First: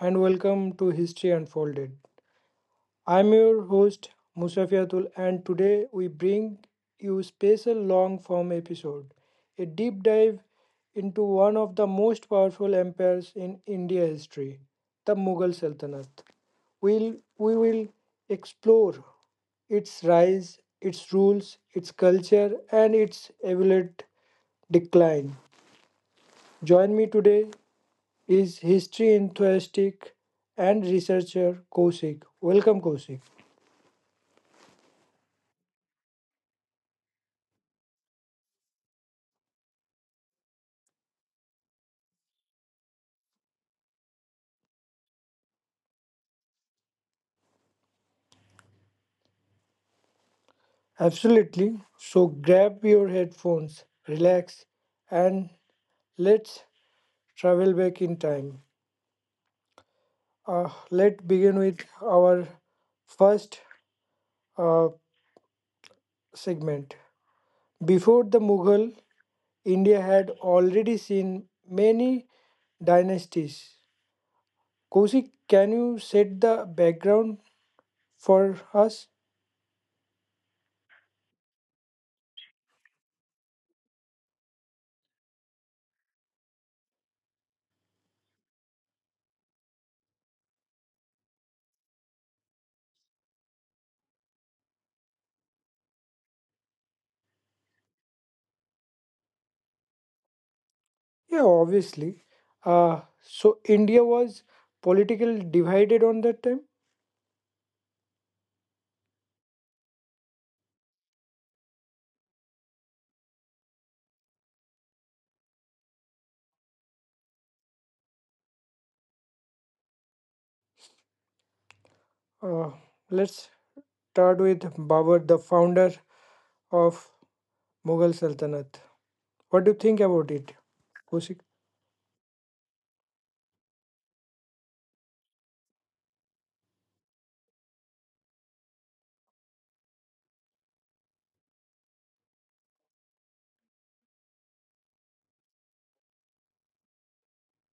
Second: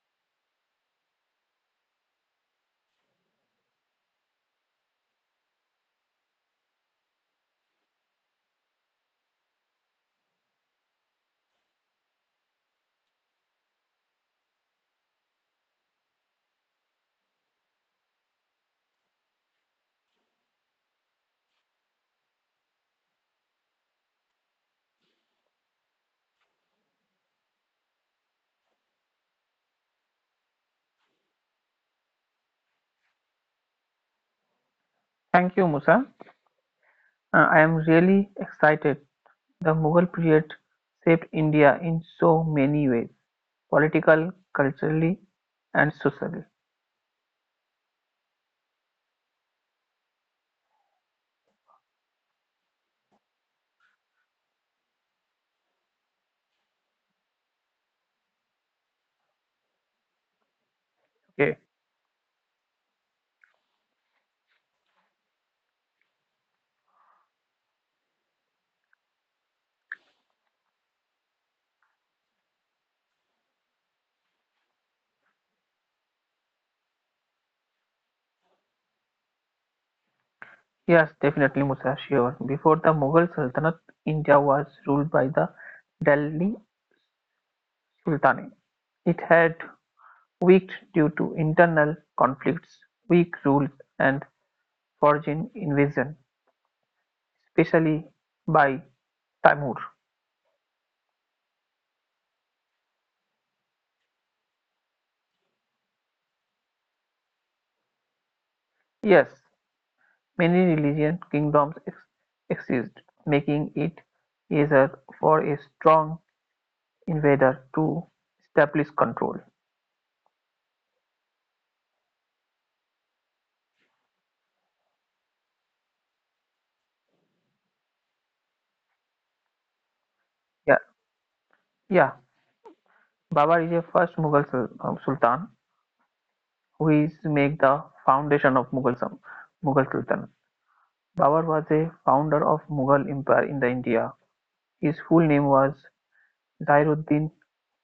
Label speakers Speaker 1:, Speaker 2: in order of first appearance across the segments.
Speaker 1: and welcome to History Unfolded. I'm your host, Musafiatul, and today we bring you special long form episode, a deep dive into one of the most powerful empires in India history, the Mughal Sultanate. We will explore its rise, its rules, its culture, and its evident decline. Join me today is history enthusiast and researcher Kosik. Welcome, Kosik.
Speaker 2: Thank you, Musa. I am really excited. The Mughal period shaped India in so many ways political, culturally, and socially.
Speaker 1: Absolutely. So grab your headphones, relax, and let's travel back in time. Let's
Speaker 2: Okay.
Speaker 1: begin with our first uh, segment. Before the Mughal, India had already seen many dynasties. Kosik, can you set the background for us?
Speaker 2: Yes, definitely, Musa, sure. Before the Mughal Sultanate, India was ruled by the Delhi Sultanate. It had weakened due to internal conflicts, weak rules, and foreign invasion, especially by Timur.
Speaker 1: Yeah, obviously. So India was politically divided on that time.
Speaker 2: Yes, many religious kingdoms ex exist, making it easier for a strong invader to establish control.
Speaker 1: Uh, let's start with Babur, the founder of Mughal Sultanate. What do you think about it,
Speaker 2: Yeah,
Speaker 1: Kosik?
Speaker 2: yeah. Babar is a first Mughal sultan who is make the foundation of Mughal sultan. Babar was a founder of Mughal Empire in the India. His full name was Zairuddin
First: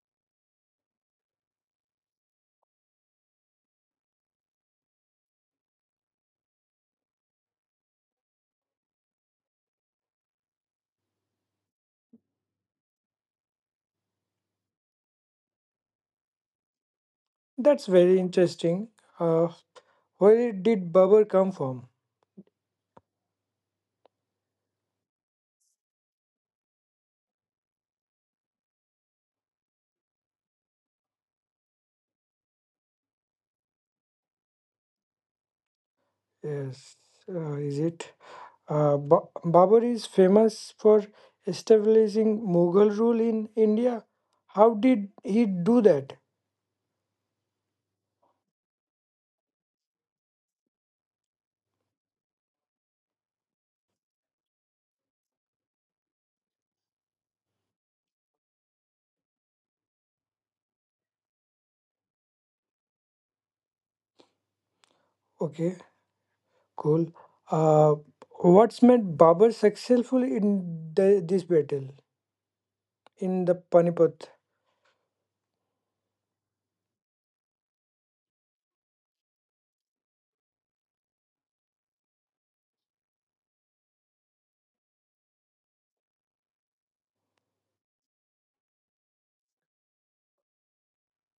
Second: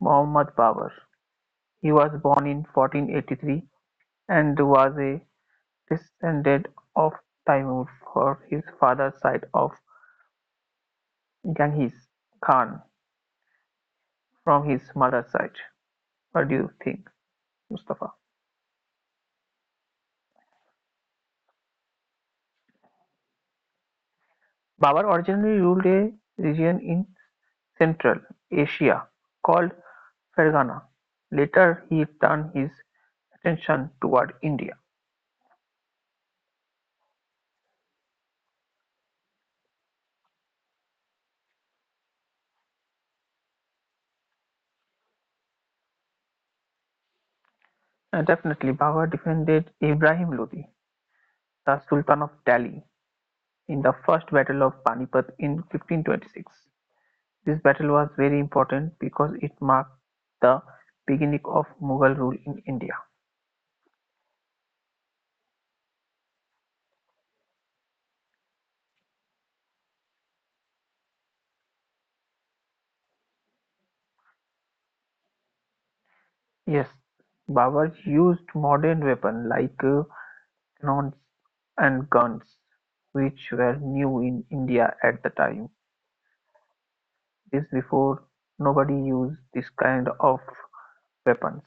Speaker 2: Muhammad Babar. He was born in 1483 and was a descendant of Timur from his father's side of Genghis Khan from his mother's side. What do you think,
Speaker 1: That's
Speaker 2: Mustafa?
Speaker 1: very interesting. Uh, where did Babur come from?
Speaker 2: Babar originally ruled a region in Central Asia called Fergana. Later, he turned his attention toward India.
Speaker 1: Yes, is it? Babur is famous for establishing Mughal rule in India. How did he do that?
Speaker 2: And definitely, Babar defended Ibrahim Lodi, the Sultan of Delhi, in the First Battle of Panipat in 1526. This battle was very important because it marked the beginning of Mughal rule in India.
Speaker 1: Okay. Cool. Uh, what's made Babar successful in this battle in the Panipat?
Speaker 2: Yes, Babur used modern weapons like cannons and guns, which were new in India at the time. This before nobody used this kind of weapons.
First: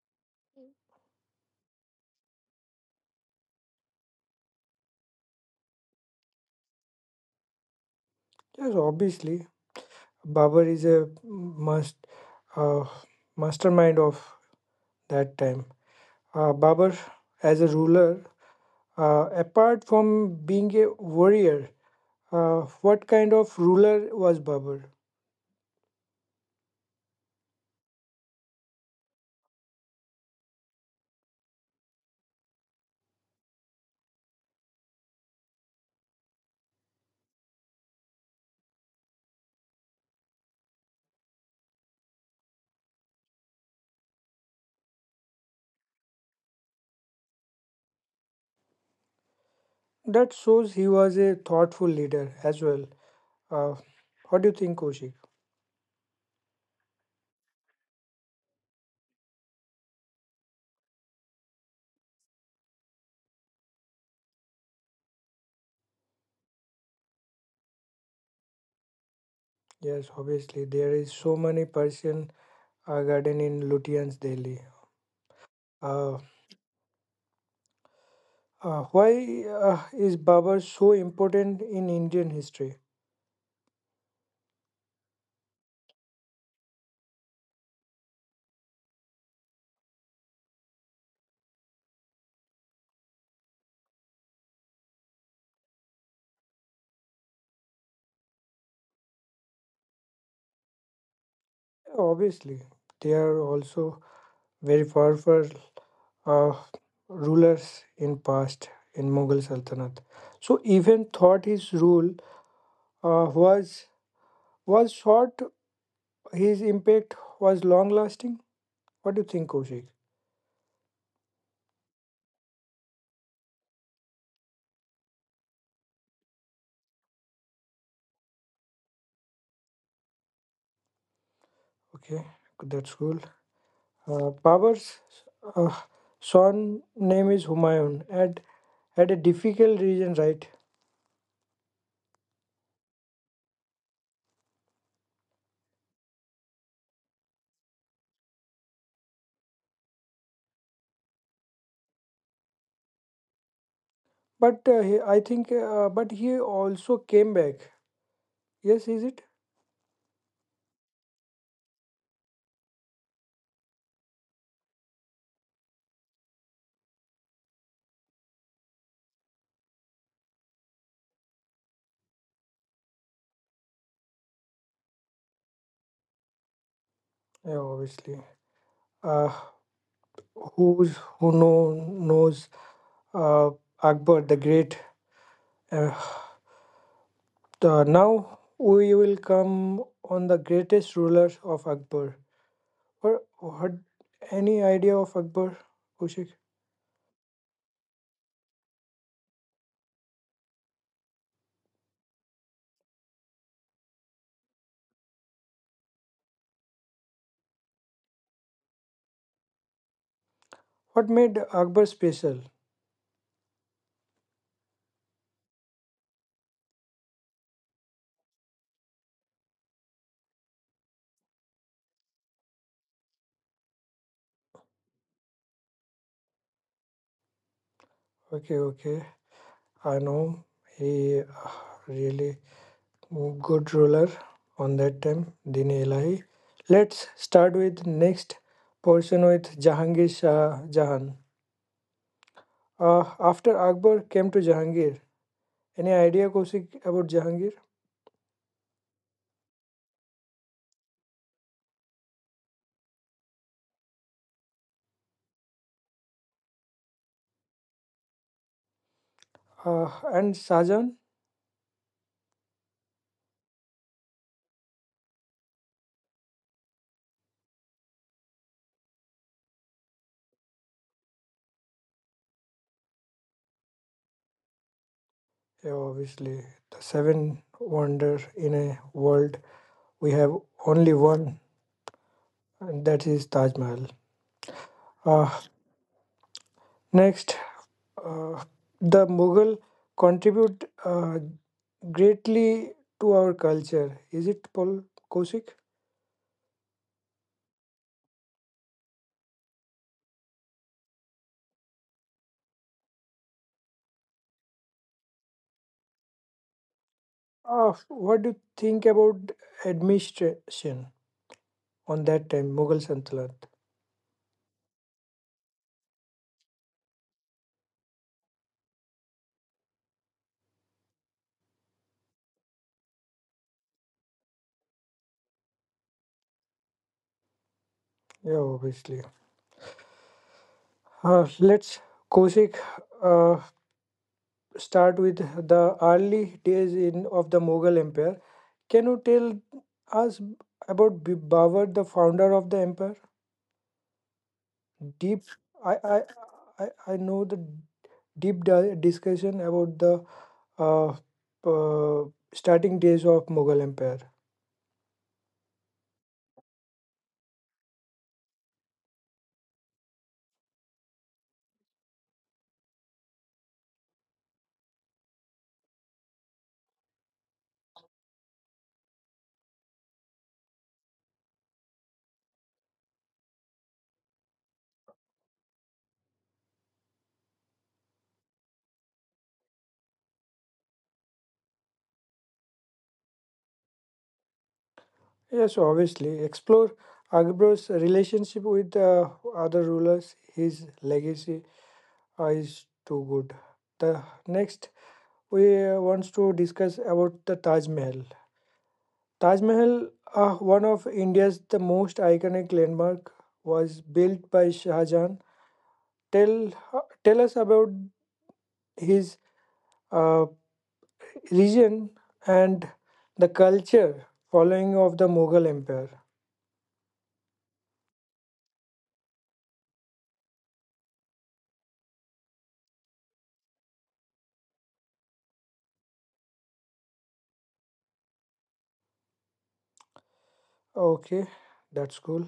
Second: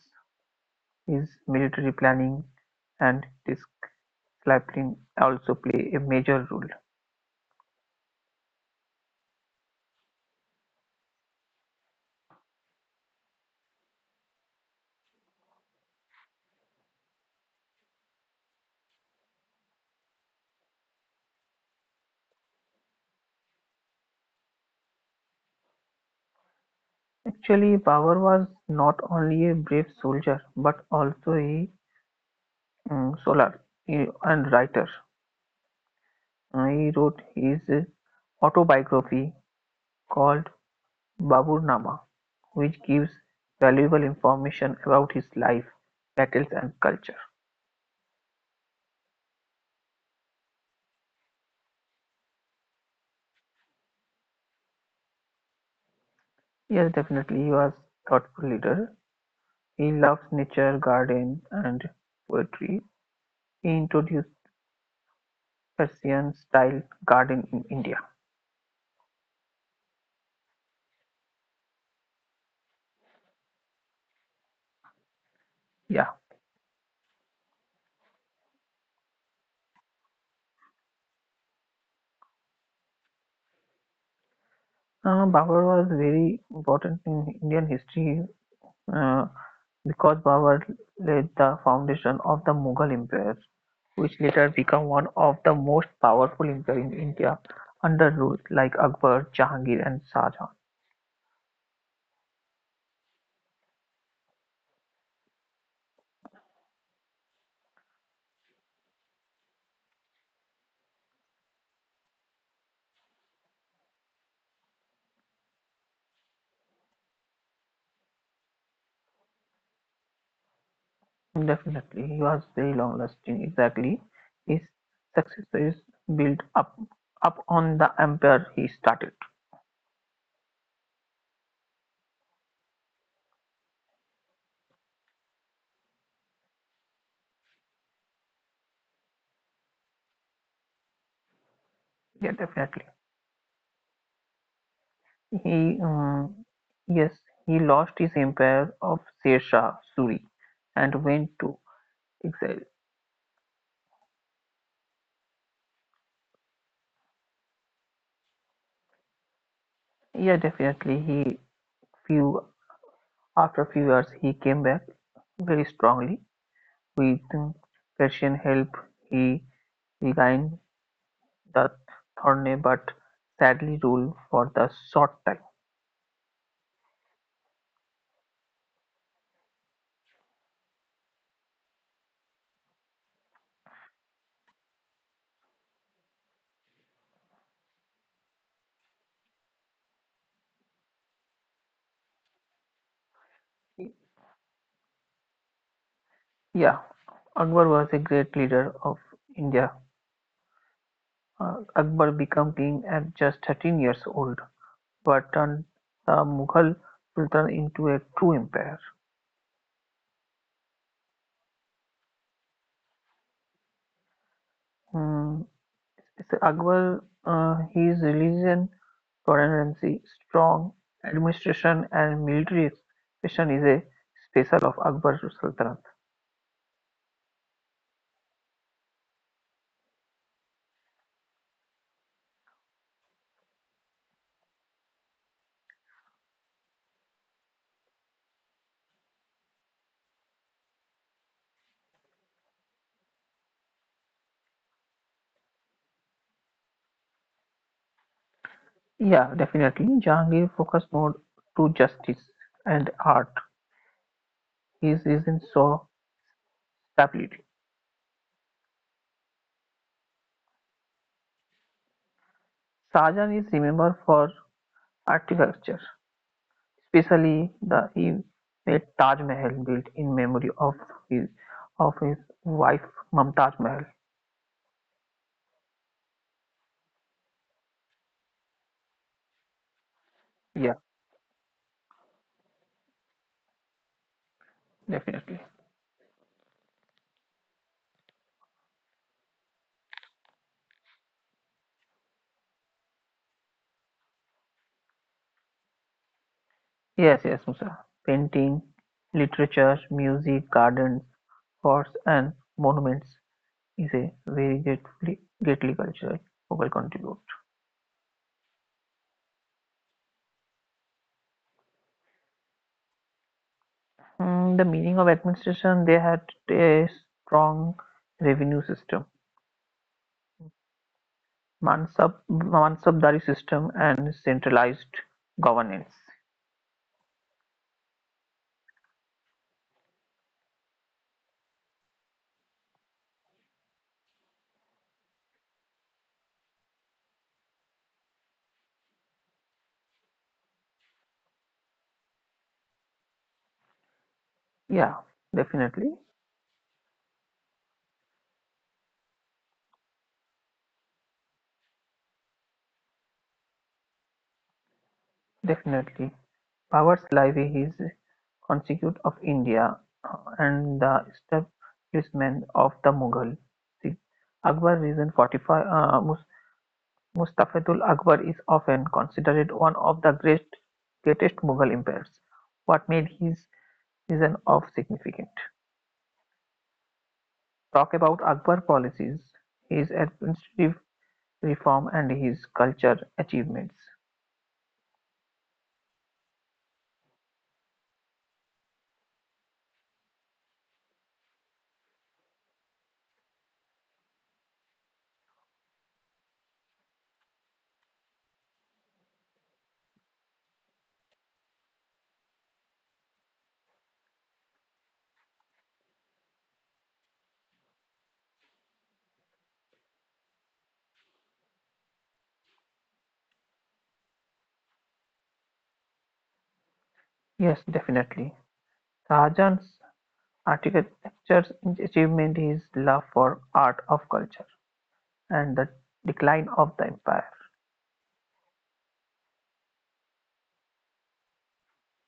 Speaker 2: His military planning and discipline also play a major role.
Speaker 1: Yes, obviously, Babar is a must uh, mastermind of that time. Babar, as a ruler, apart from being a warrior, what kind of ruler was Babar?
Speaker 2: Actually, Babur was not only a brave soldier but also a Solar and writer. He wrote his autobiography called Baburnama, which gives valuable information about his life, battles, and culture.
Speaker 1: That shows he was a thoughtful leader as well. Uh, what do you think, Koshik?
Speaker 2: Yes, definitely, he was thoughtful leader. He loves nature, garden, and poetry. He introduced Persian style garden in India.
Speaker 1: Yes, obviously, there is so many Persian garden in Lutyens, Delhi.
Speaker 2: Yeah,
Speaker 1: Uh, why is Babar so important in Indian history?
Speaker 2: Babur was very important in Indian history uh, because Babur laid the foundation of the Mughal Empire, which later became one of the most powerful empires in India under rulers like Akbar, Jahangir and Shah Jahan.
Speaker 1: Obviously, they are also very powerful uh, rulers in past in Mughal Sultanate. So even thought his rule uh, was was short, his impact was long lasting. What do you think, Kaushik?
Speaker 2: Definitely, he was very long-lasting. Exactly, his successors built up on the empire he started.
Speaker 1: Okay, that's cool. Babur's uh, son name is Humayun and had a difficult region, right?
Speaker 2: Yeah, definitely. He, yes, he lost his empire of Sher Shah Suri and went to exile.
Speaker 1: But he, I think, but he also came back. Yes, is it?
Speaker 2: Yeah, definitely. He few After few years he came back very strongly; with Persian help he regained the throne but sadly ruled for the short
Speaker 1: Yeah, obviously. Uh, who knows uh, Akbar the Great? Uh, now we will come on the greatest ruler of Akbar. Or what?
Speaker 2: time.
Speaker 1: Any idea of Akbar, Kushik?
Speaker 2: Yeah, Akbar was a great leader of India. Uh, Akbar became king at just 13 years old, but turned the Mughal Sultan into a true empire.
Speaker 1: What made Akbar special?
Speaker 2: Hmm, Is Akbar, his religion, tolerance, strong administration and military expression is a special of Akbar's Sultanate.
Speaker 1: Okay, okay. I know he really good ruler on that time, Din Ilahi. Let's start with next portion with Jahangir Shah Jahan. After Akbar came to Jahangir, any idea Kosik about Jahangir
Speaker 2: Yeah, definitely. Jahangir focused more to justice and art. His reason saw stability.
Speaker 1: and Shahjahan?
Speaker 2: Shahjahan is remembered for architecture, especially the he made Taj Mahal built in memory of his his wife Mumtaz Mahal.
Speaker 1: Yeah, obviously, the seven wonder in a world we have
Speaker 2: Yeah,
Speaker 1: only one, and that is Taj Mahal. Uh,
Speaker 2: definitely.
Speaker 1: next, Uh, the Mughal contribute greatly to our culture. Is it Paul Kosik?
Speaker 2: Yes, yes, Musa. Painting, literature, music, gardens, forts, and monuments is a very greatly, greatly cultural focal contribute.
Speaker 1: What do you think about administration on that time, Mughal Santalat?
Speaker 2: Mm, the meaning of administration, they had a strong revenue system, mansabdari system, and centralized governance.
Speaker 1: Yeah, obviously. Let's Kosik uh, start with the early days in of the Mughal Empire. Can you tell us about Babur, the founder of the empire?
Speaker 2: Yeah,
Speaker 1: Deep, I I
Speaker 2: definitely,
Speaker 1: I know the deep discussion about the uh, uh, starting days of Mughal Empire.
Speaker 2: definitely. Powers Levy is constituent of India and the establishment of the Mughal Akbar reign Mustafazul Akbar is often considered one of the greatest Mughal empires. What made his reign of significant? Talk about Akbar policies, his administrative reform and his culture achievements.
Speaker 1: Yes, obviously. Explore Akbar's relationship with other rulers. His legacy is too good. The next we wants to discuss about the Taj Mahal. Taj Mahal, one of India's the most iconic landmark, was built by Shah Jahan. Tell us about his uh, region and the culture following of the Mughal Empire.
Speaker 2: Yes, definitely. Shahjahan's Architecture's achievement is love for art of culture and the decline of the empire.
Speaker 1: Okay, that's cool.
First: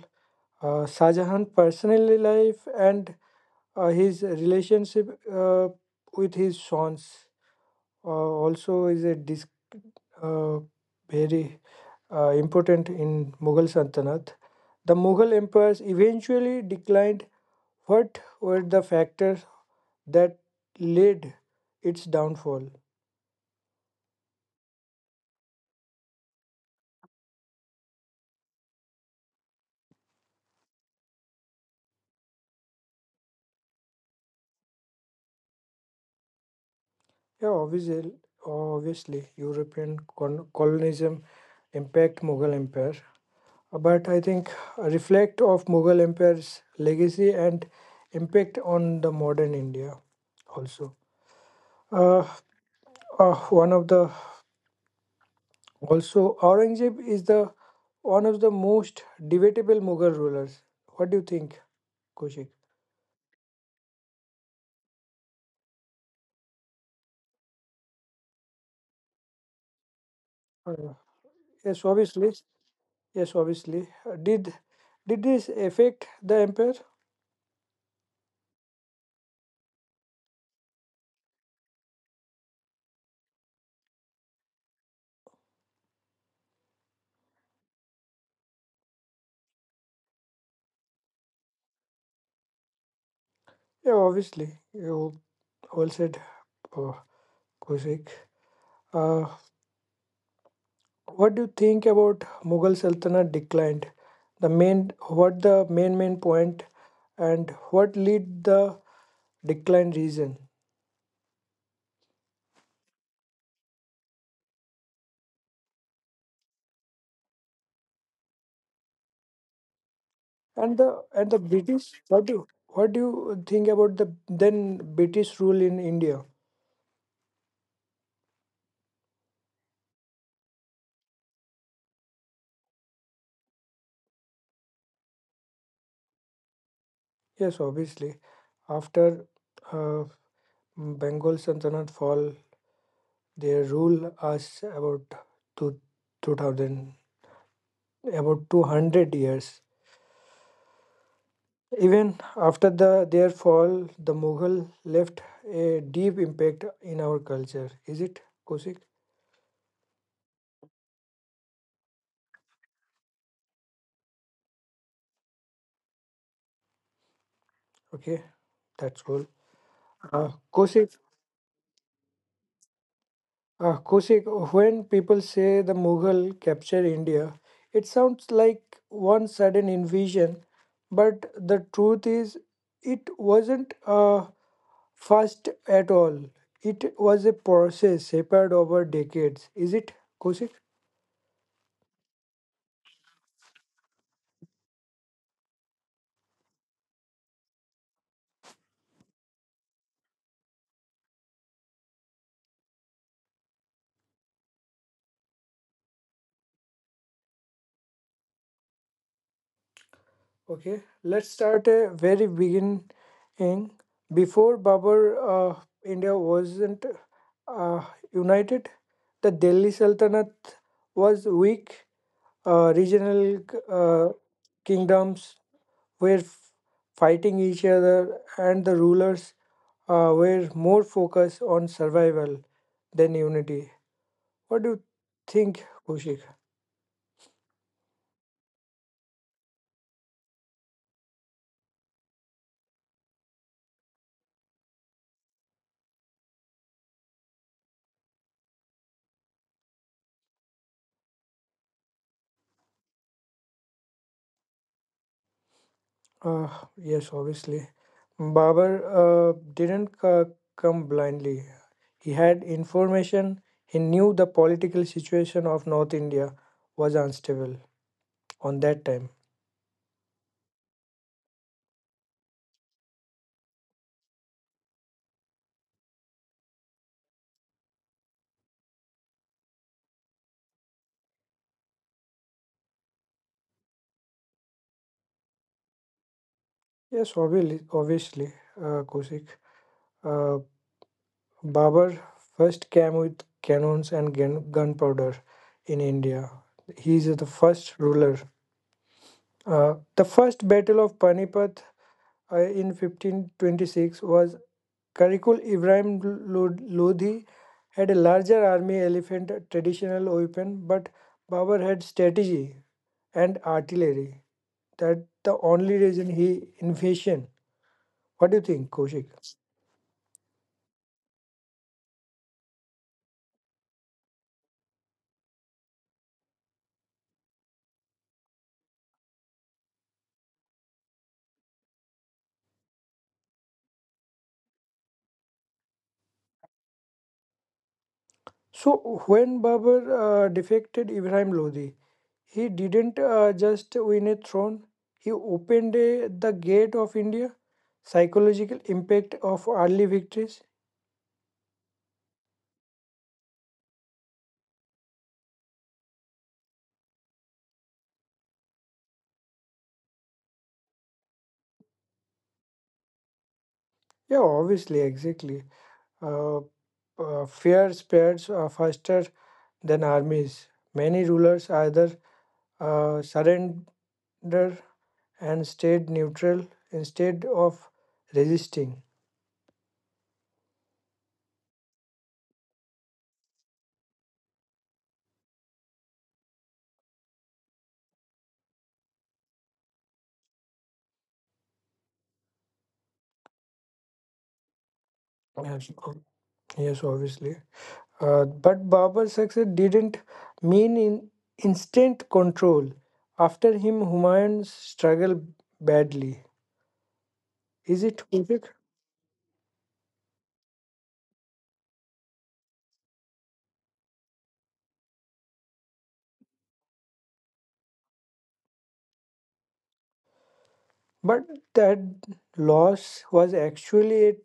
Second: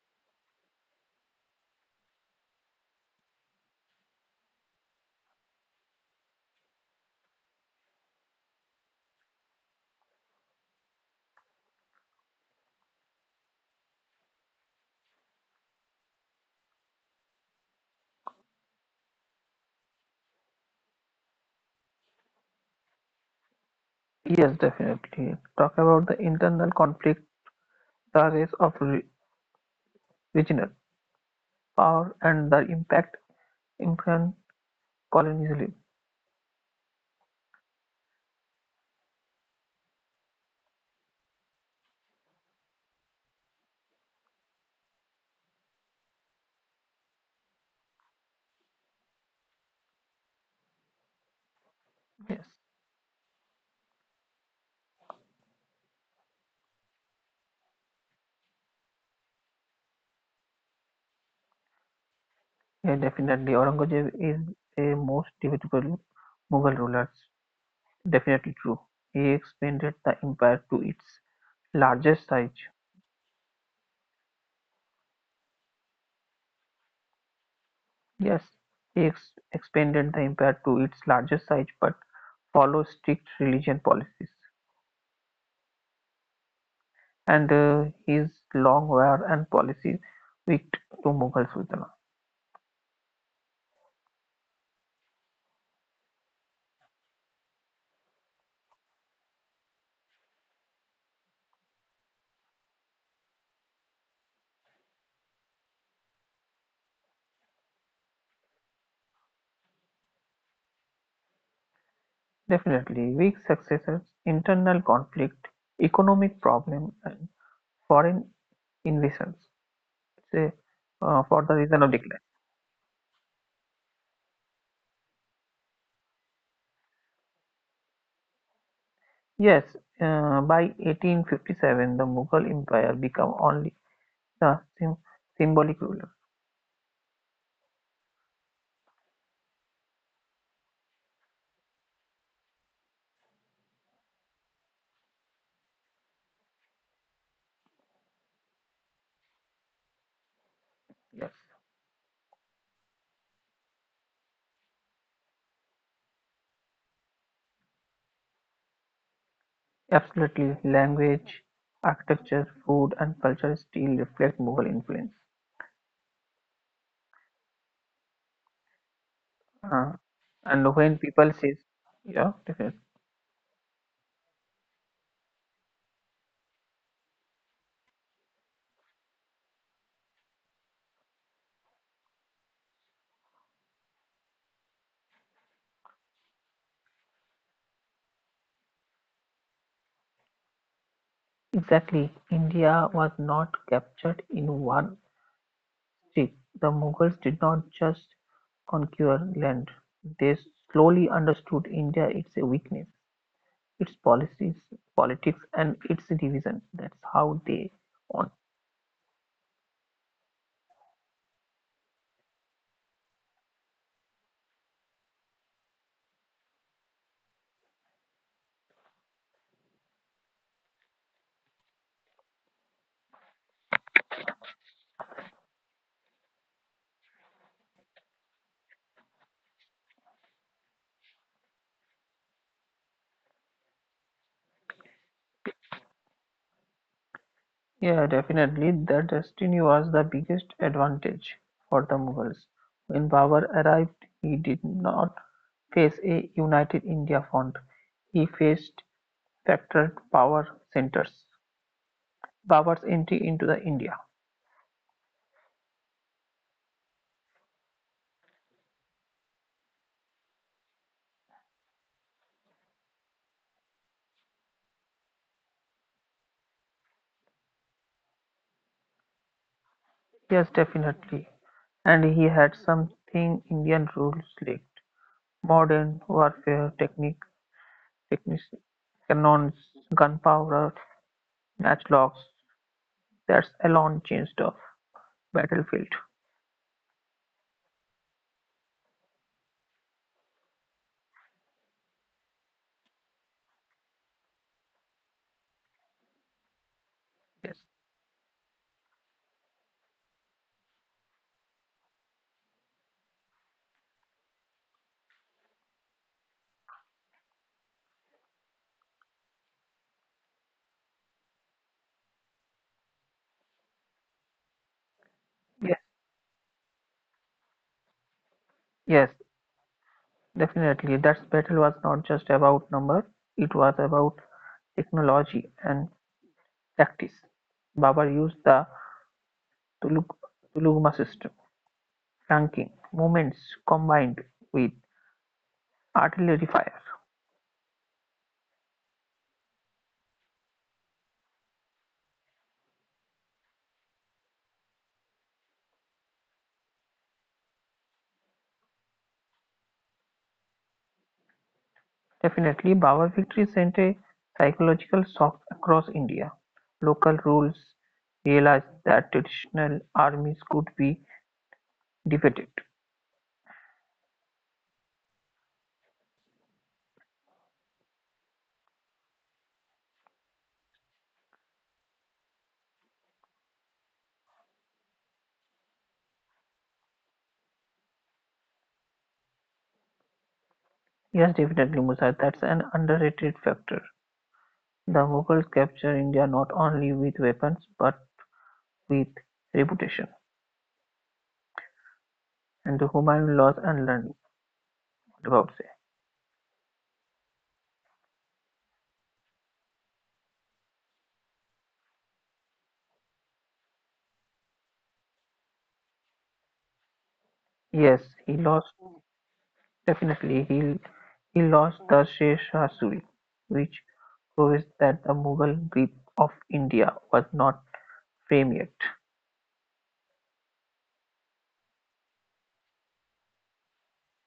Speaker 1: Shah Jahan personal life and his relationship with his sons also is a uh, very important in Mughal Sultanate. The Mughal empires eventually declined. What were the factors that led its downfall?
Speaker 2: Yes, definitely. Talk about the internal conflict, the race of regional power, and the impact Indian colonialism.
Speaker 1: Yeah, obviously, European colonialism impact Mughal Empire, but I think a reflect of Mughal Empire's legacy and impact on the modern India also. Uh,
Speaker 2: Yes,
Speaker 1: one of the also Aurangzeb is the one of the most debatable Mughal rulers. What do you think, Kaushik?
Speaker 2: yeah, definitely. Aurangzeb is a most debatable Mughal ruler. Definitely true. He expanded the empire to
Speaker 1: Uh,
Speaker 2: its
Speaker 1: yes,
Speaker 2: largest
Speaker 1: obviously.
Speaker 2: size.
Speaker 1: Yes, obviously. Did this affect the empire?
Speaker 2: Yes, he ex expanded the empire to its largest size but followed strict religion policies, and his long war and policies weak to Mughal Sultanate.
Speaker 1: Yeah, obviously. You. Well said, uh, Kaushik. Uh, what do you think about Mughal Sultanate declined? The main, what the main point, and what lead the decline reason?
Speaker 2: Definitely, weak successors, internal conflict, economic problem, and foreign invasions. Say,
Speaker 1: And the and the
Speaker 2: for the reason of
Speaker 1: British.
Speaker 2: decline.
Speaker 1: What do you think about the then British rule in India?
Speaker 2: Yes, by 1857, the Mughal Empire became only the symbolic ruler.
Speaker 1: Yes, obviously, after uh, Bengal Sultanate fall, their rule us about two two thousand about 200 years.
Speaker 2: Yes.
Speaker 1: Even after their fall, the Mughal left a deep impact in our culture. Is it Kosik?
Speaker 2: Absolutely, language, architecture, food, and culture still reflect Mughal influence.
Speaker 1: Okay, that's cool.
Speaker 2: Uh,
Speaker 1: Uh,
Speaker 2: and when
Speaker 1: Kosik,
Speaker 2: people say, yeah, definitely.
Speaker 1: Kosik, when people say the Mughal captured India, it sounds like one sudden invasion, but the truth is, it wasn't fast at all. It was a process shaped over decades. Is it Kosik?
Speaker 2: Exactly, India was not captured in one step. The Mughals did not just conquer land, they slowly understood India, its weakness, its policies, politics, and its division. That's how they won.
Speaker 1: Okay, let's start a very begin King. Before Babur, uh, India wasn't uh, united. The Delhi Sultanate was weak. Regional uh, kingdoms were fighting each other, and the rulers were more focused on survival than unity. What do you think, Kushik?
Speaker 2: Yeah, definitely. Their destiny was the biggest advantage for the Mughals. When Babur arrived, he did not face a united India front. He faced fractured power centers. Babur's entry into the India.
Speaker 1: Uh, yes, obviously. Babur didn't come blindly. He had information. He knew the political situation of North India was unstable on that time.
Speaker 2: Yes, definitely. And he had something Indian rules lacked. Modern techniques, cannons, gunpowder, matchlocks. That's alone changed the battlefield.
Speaker 1: Yes, obviously, Kosik. Uh, Babur first came with cannons and gunpowder in India. He is the
Speaker 2: Yes.
Speaker 1: first ruler. The first battle of Panipat in 1526 was Karikul Ibrahim Lodhi had a larger army elephant traditional weapon, but Babur had strategy and artillery. That the only reason he invasion. What do you think, Kaushik?
Speaker 2: Yes, definitely. That battle was not just about number; it was about technology and tactics. Babar used the Tulug- Tulugma system, flanking movements combined with artillery fire.
Speaker 1: So when Babur defected Ibrahim Lodhi, he didn't just win a throne. He opened the gate of India. Psychological impact of early victories.
Speaker 2: Definitely, Babar victory sent a psychological shock across India. Local rules realized that traditional armies could be defeated.
Speaker 1: Yeah, obviously, exactly. Uh, fear spreads faster than armies. Many rulers either surrendered and stayed neutral instead of resisting.
Speaker 2: Yes, definitely, Musa, that's an underrated factor. The Mughals captured India not only with weapons but with reputation, and the Humayun lost and learned what about
Speaker 1: Yes, o- yes, obviously. But Babur's success didn't mean in instant control. After him, Humayun struggled badly. Is
Speaker 2: learning.
Speaker 1: it?
Speaker 2: Yes, he lost definitely. He lost the Sheshasuri, which proves that the Mughal grip of India was not firm yet.
Speaker 1: But that loss was actually a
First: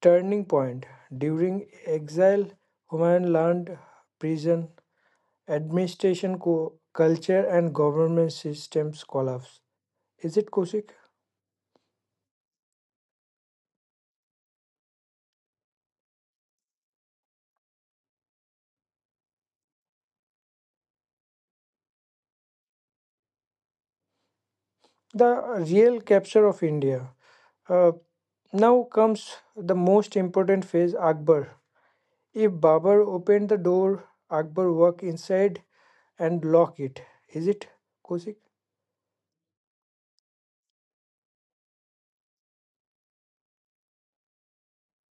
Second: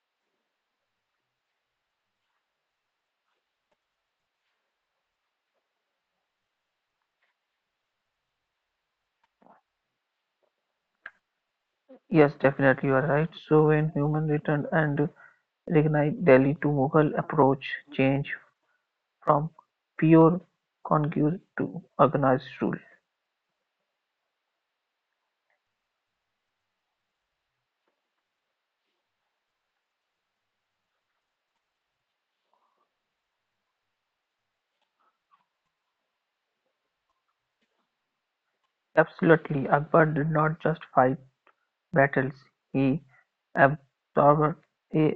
Speaker 1: turning point. During exile, Humayun learned prison administration culture and government systems collapse. Is it Kosik?
Speaker 2: Yes, definitely you are right. So when Humayun returned and reignited Delhi to Mughal approach changed from pure conquest to organized rule.
Speaker 1: The real capture of India. Uh, now comes the most important phase Akbar. If Babar opened the door, Akbar walked inside and locked it. Is it Kosik?
Speaker 2: Absolutely, Akbar did not just fight battles, he absorbed eh,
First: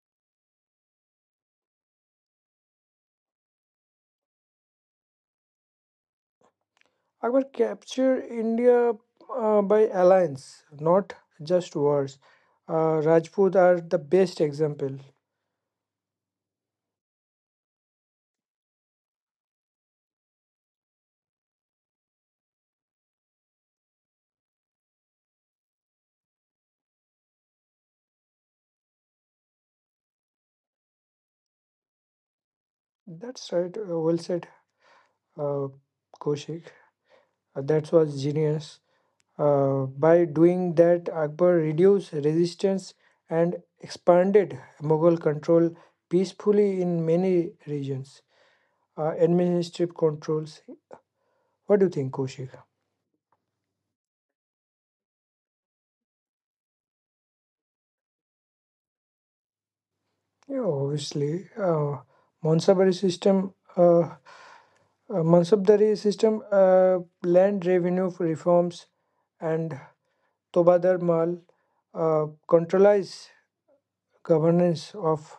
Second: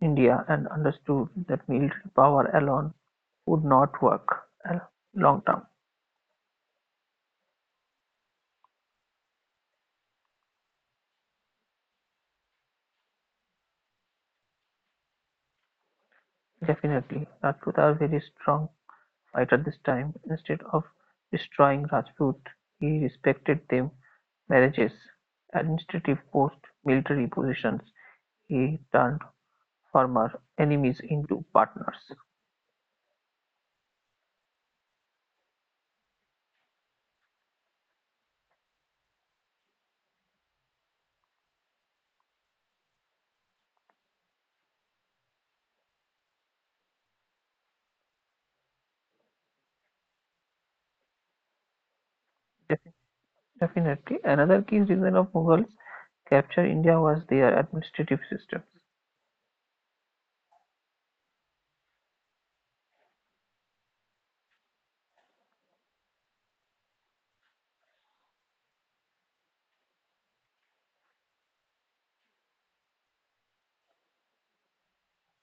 Speaker 2: India and understood that military power alone would not work uh, long term.
Speaker 1: I would capture India by alliance, not just wars. Rajput are the best example.
Speaker 2: Definitely, Rajput are very strong fighter this time. Instead of destroying Rajput, he respected them marriages, administrative posts, military positions. He turned former enemies into partners.
Speaker 1: That's right. Well said, uh, Kaushik. That was genius. By doing that, Akbar reduced resistance and expanded Mughal control peacefully in many regions. Administrative controls. What do you think, Kaushik?
Speaker 2: Definitely. Another key reason of Mughals capture India was their administrative system.
Speaker 1: Yeah, obviously, Mansabdari system, Mansabdari system, uh, land revenue reforms, and Tobadar Mal, controlize governance of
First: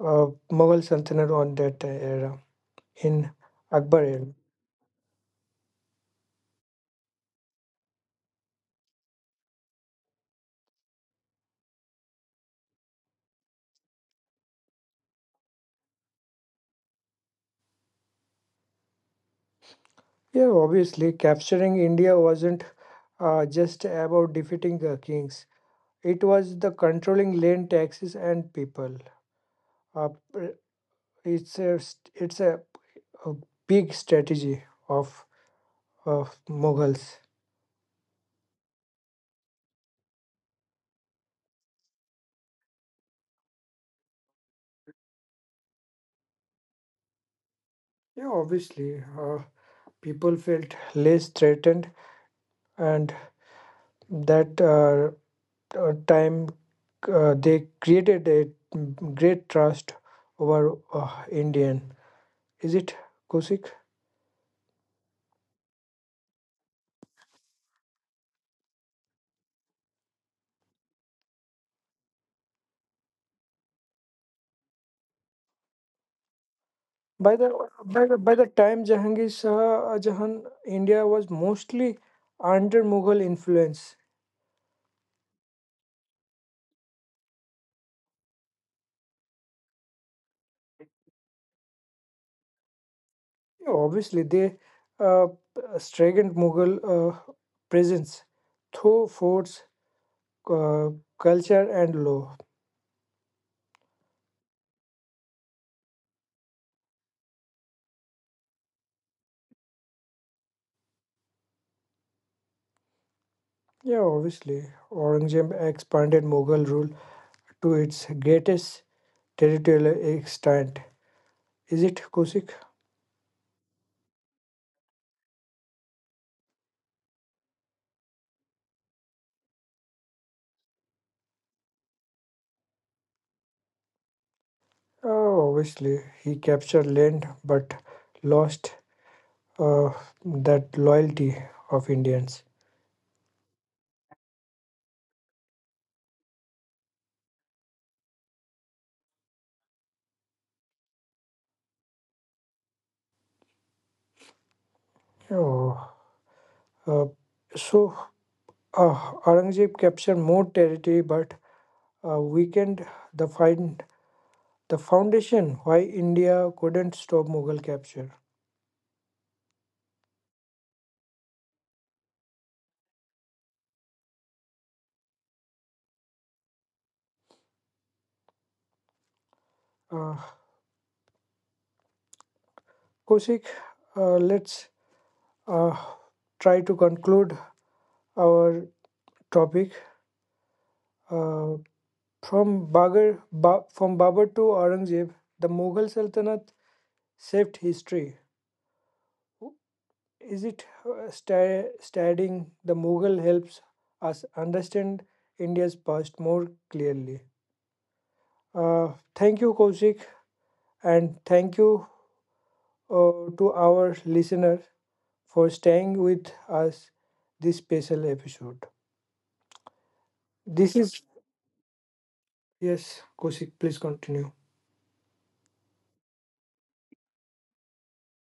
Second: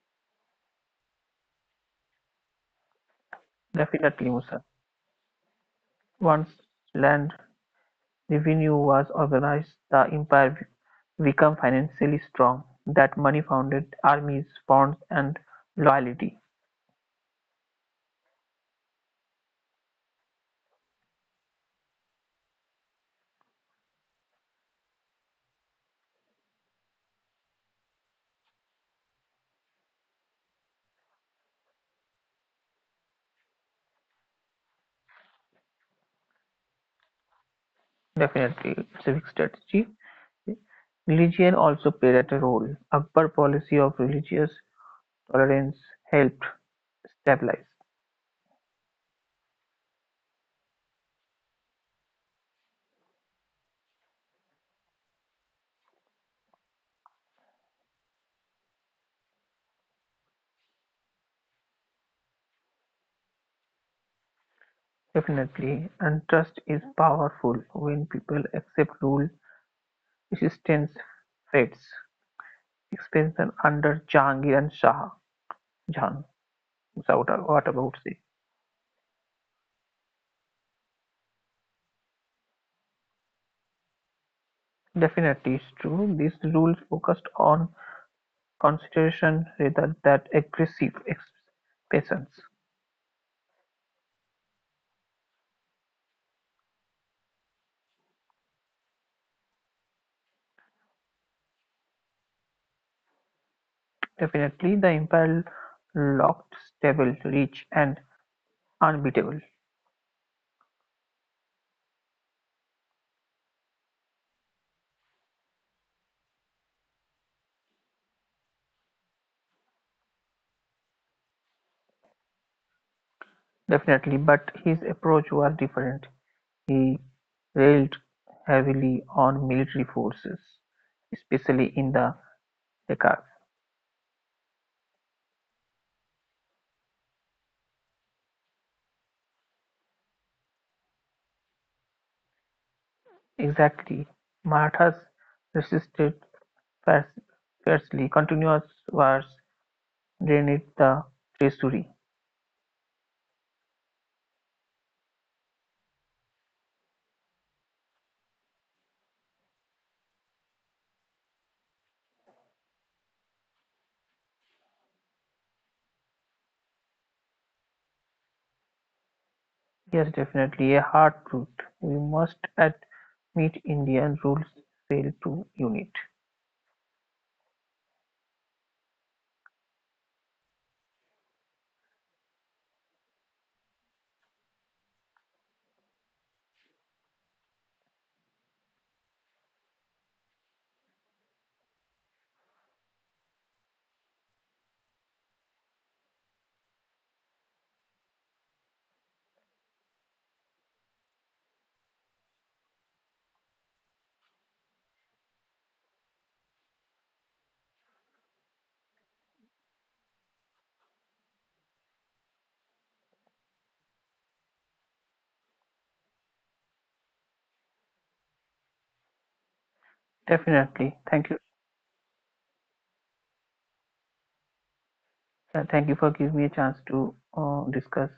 Speaker 1: Mughal Sultanate on that era in Akbar era.
Speaker 2: Definitely, Musa. Once land revenue was organized, the empire became financially strong. That money founded armies, bonds, and loyalty.
Speaker 1: Yeah, obviously, capturing India wasn't just about defeating kings. It was the controlling land taxes and people. Uh, it's a, it's a big strategy of, of Mughals.
Speaker 2: Definitely, it's strategy. Religion also played a role. Akbar policy of religious tolerance helped stabilize.
Speaker 1: Yeah, obviously, people felt less threatened, and that time they created a great trust over Indian. Is it Kosik?
Speaker 2: Definitely, and trust is powerful when people accept rule. Resistance fades, expansion under Jahangir and Shah Jahan
Speaker 1: By the by the,
Speaker 2: whataboutism.
Speaker 1: by the time Jahangir Shah Jahan, India was mostly under Mughal influence.
Speaker 2: Definitely is true, these rules focused on consideration rather than aggressive expansions.
Speaker 1: Yeah, obviously, they uh, strengthened Mughal presence through forts uh, culture and law.
Speaker 2: Definitely the empire looked stable, rich and unbeatable.
Speaker 1: Yeah, obviously. Aurangzeb expanded Mughal rule to its greatest territorial extent. Is it Kusik?
Speaker 2: Definitely, but his approach was different. He relied heavily on military forces, especially in the Deccan.
Speaker 1: Oh, obviously. He captured land but lost uh, that loyalty of Indians.
Speaker 2: Exactly, Marathas resisted fier- fiercely; continuous wars drained the treasury.
Speaker 1: Oh, uh, so, uh, Aurangzeb captured more territory but weakened the, find, the foundation why India couldn't stop Mughal capture.
Speaker 2: Yes, definitely a hard truth. We must admit Indian rules fail to unite.
Speaker 1: Uh, Koshik, let's uh, try to conclude our topic. Uh, from Babur to Aurangzeb, the Mughal Sultanate shaped history. Is it studying the Mughal helps us understand India's past more clearly? Uh, thank you, Koshik, and thank you to our listener for staying with us this special episode. This is
Speaker 2: Definitely. Thank you.
Speaker 1: yes, Koshik, please continue.
Speaker 2: Thank you for giving me a chance to discuss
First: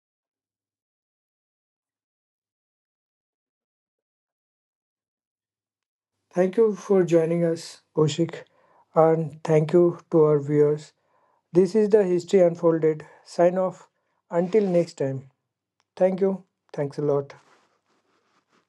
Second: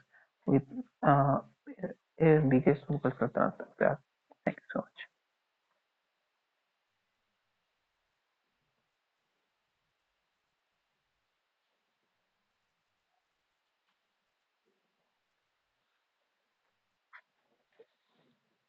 Speaker 2: with uh, a biggest Mughal Sultan. Yeah. Thank you so much.
Speaker 1: Thank you for joining us, Koshik, and thank you to our viewers. This is the History Unfolded. Sign off. Until next time. Thank you. Thanks a lot.